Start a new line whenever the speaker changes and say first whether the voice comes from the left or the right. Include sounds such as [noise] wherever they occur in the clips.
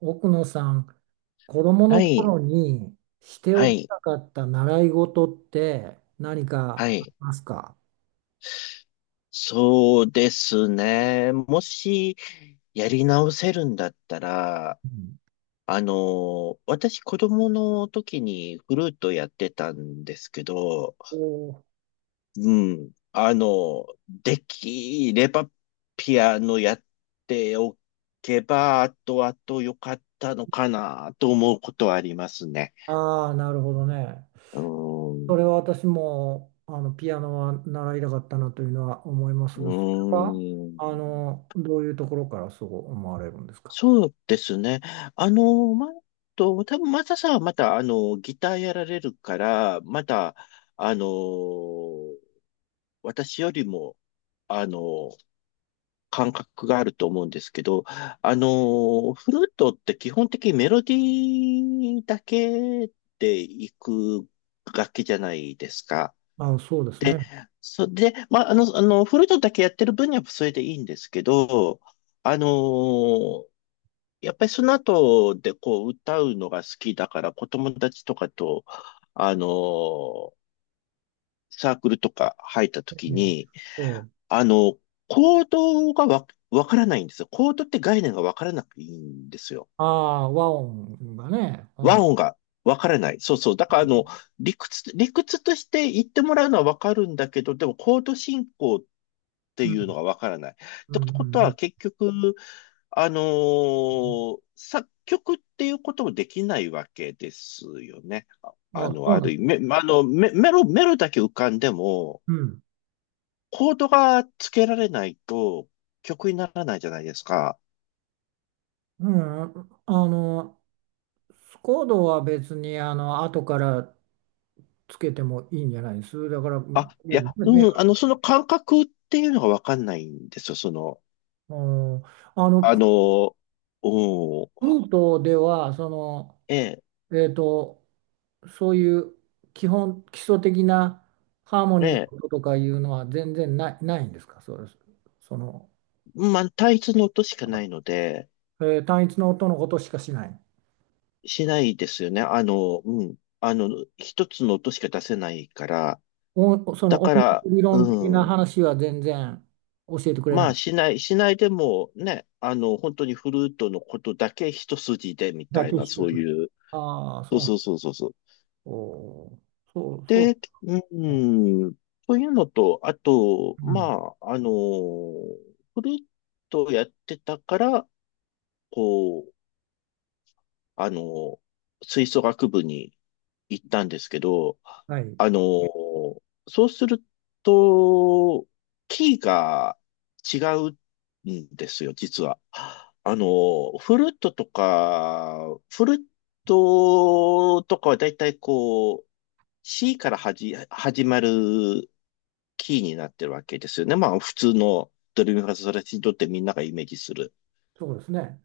right: 奥野さん、子供
left: は
right: の
left: い、
right: 頃にして
left: は
right: おき
left: い、
right: たかった習い事って何
left: は
right: かあり
left: い。
right: ますか？
left: そうですね。もし、やり直せるんだったら、
right: うん、
left: 私、子供の時にフルートやってたんですけど、
right: お
left: うん、できれば、ピアノやっておけば、あとあと良かったのかな、と思うことはありますね。
right: ああー、なるほどね。
left: う
right: そ
left: ん、
right: れは私もピアノは習いたかったなというのは思います
left: う
right: が、それは
left: ん。
right: どういうところからそう思われるんですか？
left: そうですね。あの、ま、多分マサさんはまた、ギターやられるから、また、あの、私よりも、あの、感覚があると思うんですけど、フルートって基本的にメロディーだけでいく楽器じゃないですか。
right: あ、そうです
left: で、
right: ね。
left: それで、まあ、フルートだけやってる分にはそれでいいんですけど、あのやっぱりその後でこう歌うのが好きだから子供たちとかと、あのーサークルとか入った時に、
right: ねええ
left: あの、コードがわからないんですよ。コードって概念がわからなくていいんですよ。
right: ああ、和音がね。う
left: 和
right: ん、
left: 音がわからない。そうそう。だから理屈として言ってもらうのはわかるんだけど、でもコード進行って
right: う
left: い
right: ん、
left: うのがわからない。っ
right: う
left: て
right: ん、う
left: こと
right: ん。う
left: は、
right: ん。
left: 結局、作曲っていうこともできないわけですよね。
right: あ、そう
left: あ
right: なん
left: る
right: で
left: 意
right: す。
left: 味、めあの、メメロ、メロだけ浮かんでも、
right: うん。
left: コードがつけられないと曲にならないじゃないですか。
right: うん、あの、スコードは別に後からつけてもいいんじゃないです。だから、うん。
left: あ、いや、
right: メ
left: う
right: ロ
left: ん、その感覚っていうのがわかんないんですよ。その、
right: うん。
left: あ
right: プ
left: のうん、
right: ルートでは、
left: ええ、
right: えーと、そういう基礎的なハーモ
left: え
right: ニーの
left: え、
right: 音とかいうのは全然ないんですか？そうです。その、
left: まあ、単一の音しかないので、
right: 単一の音のことしかしない。
left: しないですよね。うん。一つの音しか出せないから。
right: お、そ
left: だ
right: の音
left: から、
right: 楽理論的
left: う
right: な
left: ん。
right: 話は全然教えてくれ
left: ま
right: な
left: あ、
right: い。
left: しないでもね、本当にフルートのことだけ一筋でみ
right: だ
left: たい
right: け
left: な、
right: して
left: そう
right: くれる。
left: いう。
right: ああ、
left: そ
right: そう
left: う
right: なん。
left: そうそうそうそう。
right: おーそう、そう。
left: で、うん。そういうのと、あと、
right: うん。
left: まあ、フルートをやってたから、こう、あの、吹奏楽部に行ったんですけど、
right: はい。
left: あのーそうすると、キーが違うんですよ、実は。フルートとかはだいたいこう、C から始まるキーになってるわけですよね。まあ、普通のドレミファソラシドってみんながイメージする。
right: そうですね。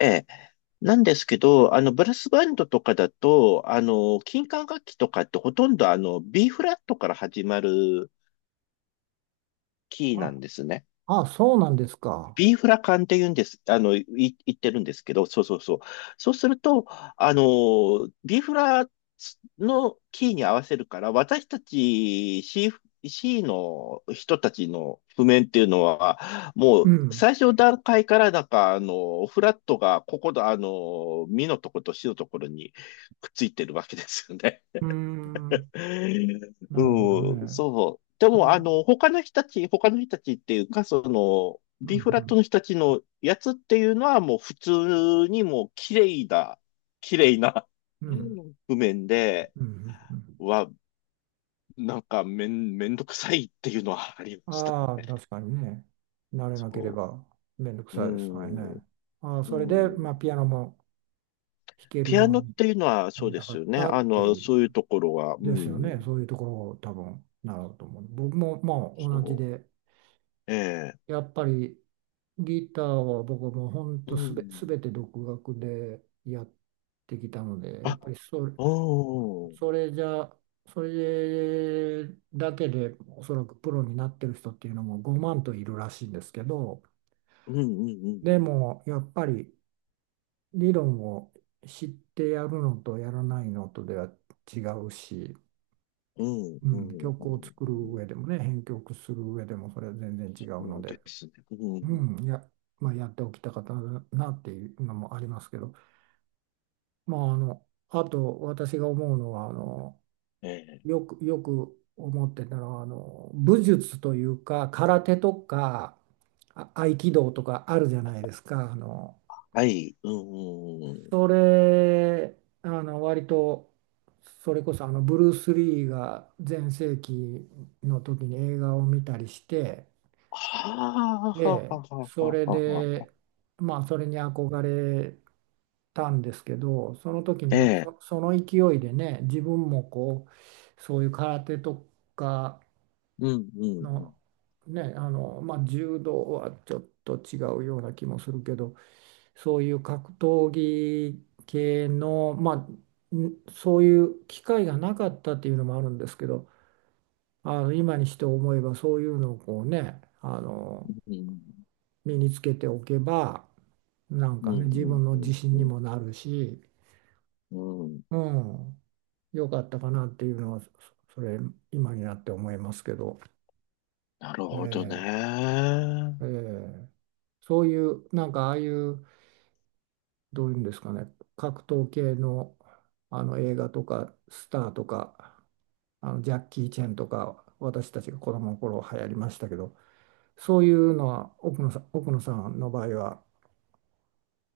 left: ええ。なんですけど、ブラスバンドとかだと、金管楽器とかってほとんどB フラットから始まるキーな
right: あ、
left: んですね。
right: あ、そうなんですか。
left: ビーフラ缶って言うんです、言ってるんですけど、そうそうそう。そうすると、ビーフラのキーに合わせるから、私たち C の人たちの譜面っていうのは、も
right: う
left: う
right: ん。
left: 最初の段階からなんか、フラットがここの、ミのとことシのところにくっついてるわけですよね。
right: うー
left: [laughs]
right: ん。なるほど
left: うん、
right: ね。
left: そう。で
right: う
left: も、
right: ん、うん。
left: 他の人たちっていうか、その、
right: う
left: B フラッ
right: ん。
left: トの人たちのやつっていうのはもう普通にもう綺麗な
right: う
left: うん譜面で、
right: ん。うん。
left: は、なんかめんどくさいっていうのはありました
right: ああ
left: ね。
right: ー、確かにね。慣れなけれ
left: そ
right: ばめんどく
left: う。
right: さ
left: う
right: いですから
left: ん。
right: ね。ああ、
left: う
right: それで、
left: ん。
right: まあ、ピアノも弾ける
left: ピア
right: よう
left: ノっ
right: に
left: ていうのは
right: な
left: そう
right: り
left: で
right: たか
left: す
right: っ
left: よね。
right: たっていう、
left: そういうところは、う
right: ですよ
left: ん。
right: ね。そういうところを多分、なると思う。僕もまあ、同じ
left: そ
right: で、
left: う。ええ。
right: やっぱりギターは僕もほん
left: う
right: とす
left: ん。
right: べて独学でやってきたので、や
left: あ、
right: っぱり
left: うん。
right: それじゃ、それだけでおそらくプロになってる人っていうのも5万といるらしいんですけど、
left: うん、う
right: で
left: ん、
right: もやっぱり理論を知ってやるのとやらないのとでは違うし、
left: うん、
right: う
left: う
right: ん、
left: ん。うん、う
right: 曲を
left: ん、
right: 作
left: うん、う
right: る
left: ん。
right: 上でもね、編曲する上でもそれは全然違う
left: そ
right: の
left: う
right: で。
left: ですね。う
right: う
left: ん。
right: ん、いや、まあ、やっておきたかったなっていうのもありますけど、まあ、あと私が思うのは、
left: ええ。
right: よく思ってたのは、武術というか、空手とか、合気道とかあるじゃないですか。
left: はい。うん、うん、うん。
right: それ、割と、それこそ、ブルース・リーが全盛期の時に映画を見たりして、
left: はあ、はあ、はあ、
right: で、
left: は
right: それ
left: あ、はあ、はあ。
right: で、まあ、それに憧れたんですけど、その時に
left: え
right: も
left: え。
right: その勢いでね、自分もこう、そういう空手とか
left: うん、うん、
right: の、ね、まあ、柔道はちょっと違うような気もするけど、そういう格闘技系の、まあ、そういう機会がなかったっていうのもあるんですけど、今にして思えばそういうのをこうね、
left: うん。
right: 身につけておけば、なん
left: う
right: か
left: ん、う
right: ね、自
left: ん、
right: 分の
left: う
right: 自
left: ん、
right: 信に
left: うん、
right: もなるし、
left: うん。うん。
right: うん、良かったかなっていうのは、それ、今になって思いますけど、
left: なるほど
right: ええ
left: ね。
right: ええそういう、なんかああいう、どういうんですかね、格闘系の、あの映画とか、スターとか、あのジャッキー・チェンとか、私たちが子供の頃流行りましたけど、そういうのは奥野さんの場合は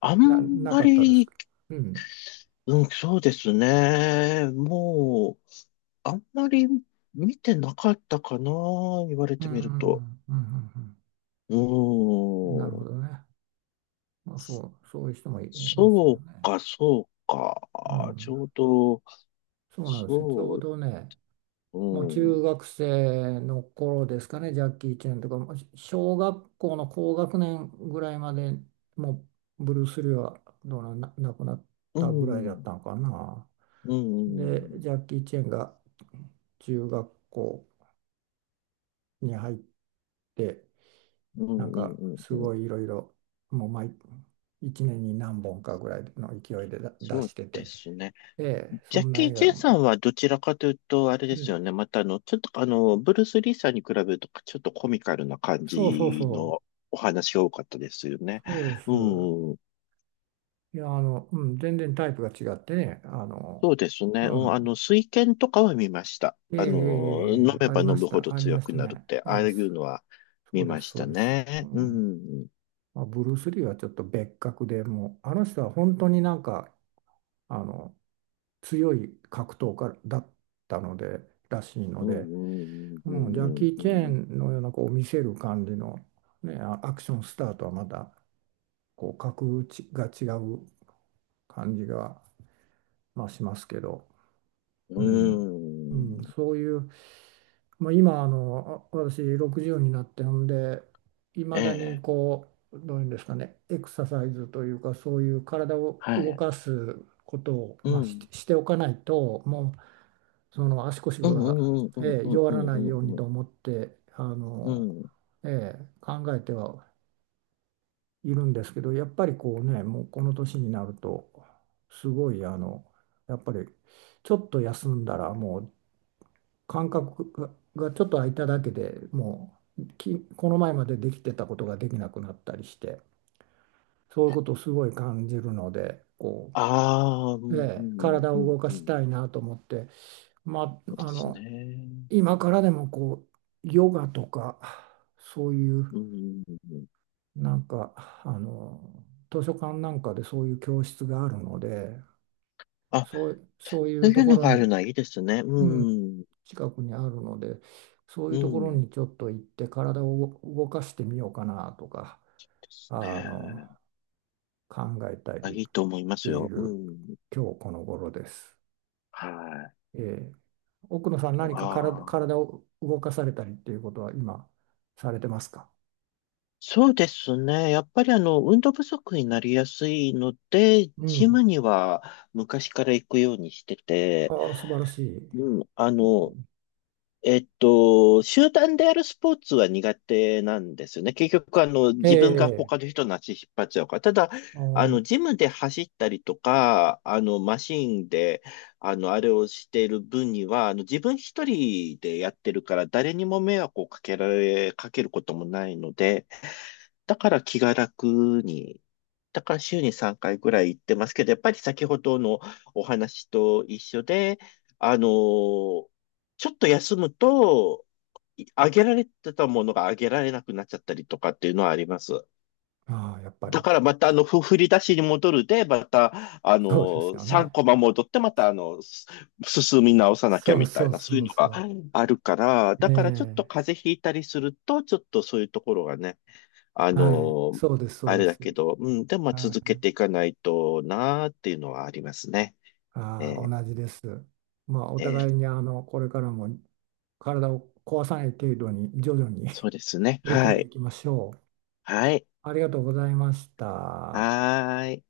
left: あん
right: な
left: ま
right: かったです
left: り、
right: か？うん。
left: うん、そうですね、うん、ええ、はい、うん、うん、はあ、はあ、はあ、はあ、はあ、はあ、ええ、うん、うん、うん、うん、うん、うん、うん、うん、うん、なるほどね、あんまり、うん、そうですね、もう、あんまり見てなかったかな。言われ
right: うん、う
left: てみると。
right: ん、うん、
left: う
right: うん、なるほ
left: ん。
right: どね。まあ、そういう人もいますも
left: そう
right: んね。
left: か、そう
right: う
left: か。ち
right: ん、
left: ょうど、
right: そうなんですよ。ちょ
left: そ
right: う
left: う、
right: どね、
left: う
right: もう中
left: ん、
right: 学生の頃ですかね、ジャッキー・チェンとか、もう小学校の高学年ぐらいまで、もうブルース・リーはどうな、な亡くなっ
left: う
right: たぐらいだっ
left: ん、
right: たのかな。
left: うん、う
right: で、
left: ん、
right: ジャッキー・チェンが中学校に入って、
left: うん、
right: なん
left: うん、
right: かす
left: うん、
right: ごいいろいろ、もう毎1年に何本かぐらいの勢いで出
left: そう
right: して
left: で
right: て、
left: すね。
right: ええ、
left: ジ
right: そ
left: ャッ
right: んな
left: キ
right: 映
left: ー・チ
right: 画
left: ェン
right: を、
left: さんはどちらかというと、あれで
right: う
left: すよ
right: ん、
left: ね。また、ちょっと、ブルース・リーさんに比べると、ちょっとコミカルな感
right: そうそう
left: じ
right: そ
left: のお話が多かったですよね。
right: う、そうです。
left: うん、
right: いや、うん、全然タイプが違ってね、
left: そうです
right: う
left: ね。うん、
right: ん、
left: 水拳とかは見ました。
right: ええ、ええ、え
left: 飲
right: え、
left: め
right: あ
left: ば
right: りま
left: 飲
right: し
left: むほ
right: た、
left: ど
right: ありま
left: 強
right: し
left: く
right: た
left: なるっ
right: ね。
left: て、
right: え
left: ああ
right: え、
left: い
right: そ
left: うのは
right: そ
left: 見
right: うで
left: ま
right: す、
left: し
right: そう
left: た
right: です。う
left: ね。う
right: ん、
left: ん。
right: まあ、ブルース・リーはちょっと別格でもう、あの人は本当になんか、あの、強い格闘家だったので、らしいの
left: うん、う
right: で、
left: ん、う
right: うん、ジャッ
left: ん、
right: キー・
left: う
right: チェー
left: ん、
right: ンのようなこう見せる感じの、ね、アクションスターとはまたこう格打ちが違う感じが、まあ、しますけど、
left: う
right: うん、う
left: ん。う
right: ん、
left: ん。
right: そういう、まあ、今私60になってほんで、い
left: え
right: まだに
left: え、
right: こうどういうんですかね、エクササイズというかそういう体を
left: は
right: 動
left: い。
right: かすことを、
left: う
right: まあ、
left: ん。
right: しておかないと、もうその足腰
left: うん、
right: が、
left: うん、うん、
right: ええ、
left: うん、
right: 弱
left: う
right: らないよ
left: ん、
right: うに
left: う
right: と
left: ん、
right: 思って、
left: うん。うん。
right: ええ、考えてはいるんですけど、やっぱりこうね、もうこの年になるとすごい、やっぱりちょっと休んだらもう感覚がちょっと空いただけで、もうこの前までできてたことができなくなったりして、そういうことをすごい感じるので、こ
left: ああ、う
right: う、え
left: ん、う
right: え、
left: ん、
right: 体
left: う
right: を
left: ん、
right: 動か
left: う
right: し
left: ん。
right: たいなと思って。ま
left: そう
right: あ、
left: ですね。
right: 今からでもこうヨガとか、そういう
left: うん。
right: なんか、図書館なんかでそういう教室があるので、
left: あ、
right: そうい
left: そう
right: う
left: い
right: と
left: う
right: こ
left: の
right: ろ
left: がある
right: に、
left: のはいいですね。
right: うん、
left: うん。
right: 近くにあるので、そう
left: う
right: いうところ
left: ん。で
right: にちょっと行って体を動かしてみようかなとか、あ
left: す
right: の
left: ね。
right: 考えた
left: あ、
right: り
left: いいと思いま
right: して
left: す
right: い
left: よ。う
right: る
left: ん。
right: 今日この頃です。
left: はい。
right: えー、奥野さん
left: あ
right: 何か
left: あ。
right: 体を動かされたりっていうことは今されてますか？
left: そうですね。やっぱり運動不足になりやすいので、
right: う
left: ジ
right: ん。
left: ムには昔から行くようにしてて、
right: ああ、素晴らしい。
left: うん、
right: うん、
left: 集団でやるスポーツは苦手なんですよね。結局、自分が
right: ええ、
left: 他の人の足引っ張っちゃうから。ただ、
right: あー、
left: ジムで走ったりとか、マシンで、あれをしている分には、自分一人でやってるから、誰にも迷惑をかけることもないので、だから気が楽に、だから週に3回ぐらい行ってますけど、やっぱり先ほどのお話と一緒で、あのーちょっと休むと、あげられてたものがあげられなくなっちゃったりとかっていうのはあります。
right: あー、やっぱ
left: だ
right: り、
left: からまた振り出しに戻るで、また、
right: そうですよ
left: 3
right: ね。
left: コマ戻って、また進み直さなきゃ
right: そう
left: みた
right: そ
left: い
right: う
left: な、そ
right: そ
left: ういう
right: う
left: の
right: そ
left: が
right: う。
left: あるから、だからちょっと
right: ええ、
left: 風邪ひいたりすると、ちょっとそういうところがね、あ
right: はい、
left: の、
right: そうです、そう
left: あ
right: で
left: れだ
right: す。
left: けど、うん、でもまあ
right: は
left: 続け
right: い、
left: ていかないとなーっていうのはありますね。え
right: ああ、
left: ー
right: 同じです。まあ、お
left: えー
right: 互いに、これからも体を壊さない程度に、徐々に
left: そうですね。
right: [laughs] 取り
left: は
right: 組んでい
left: い。
right: きましょう。
left: はい。
right: ありがとうございました。
left: はーい。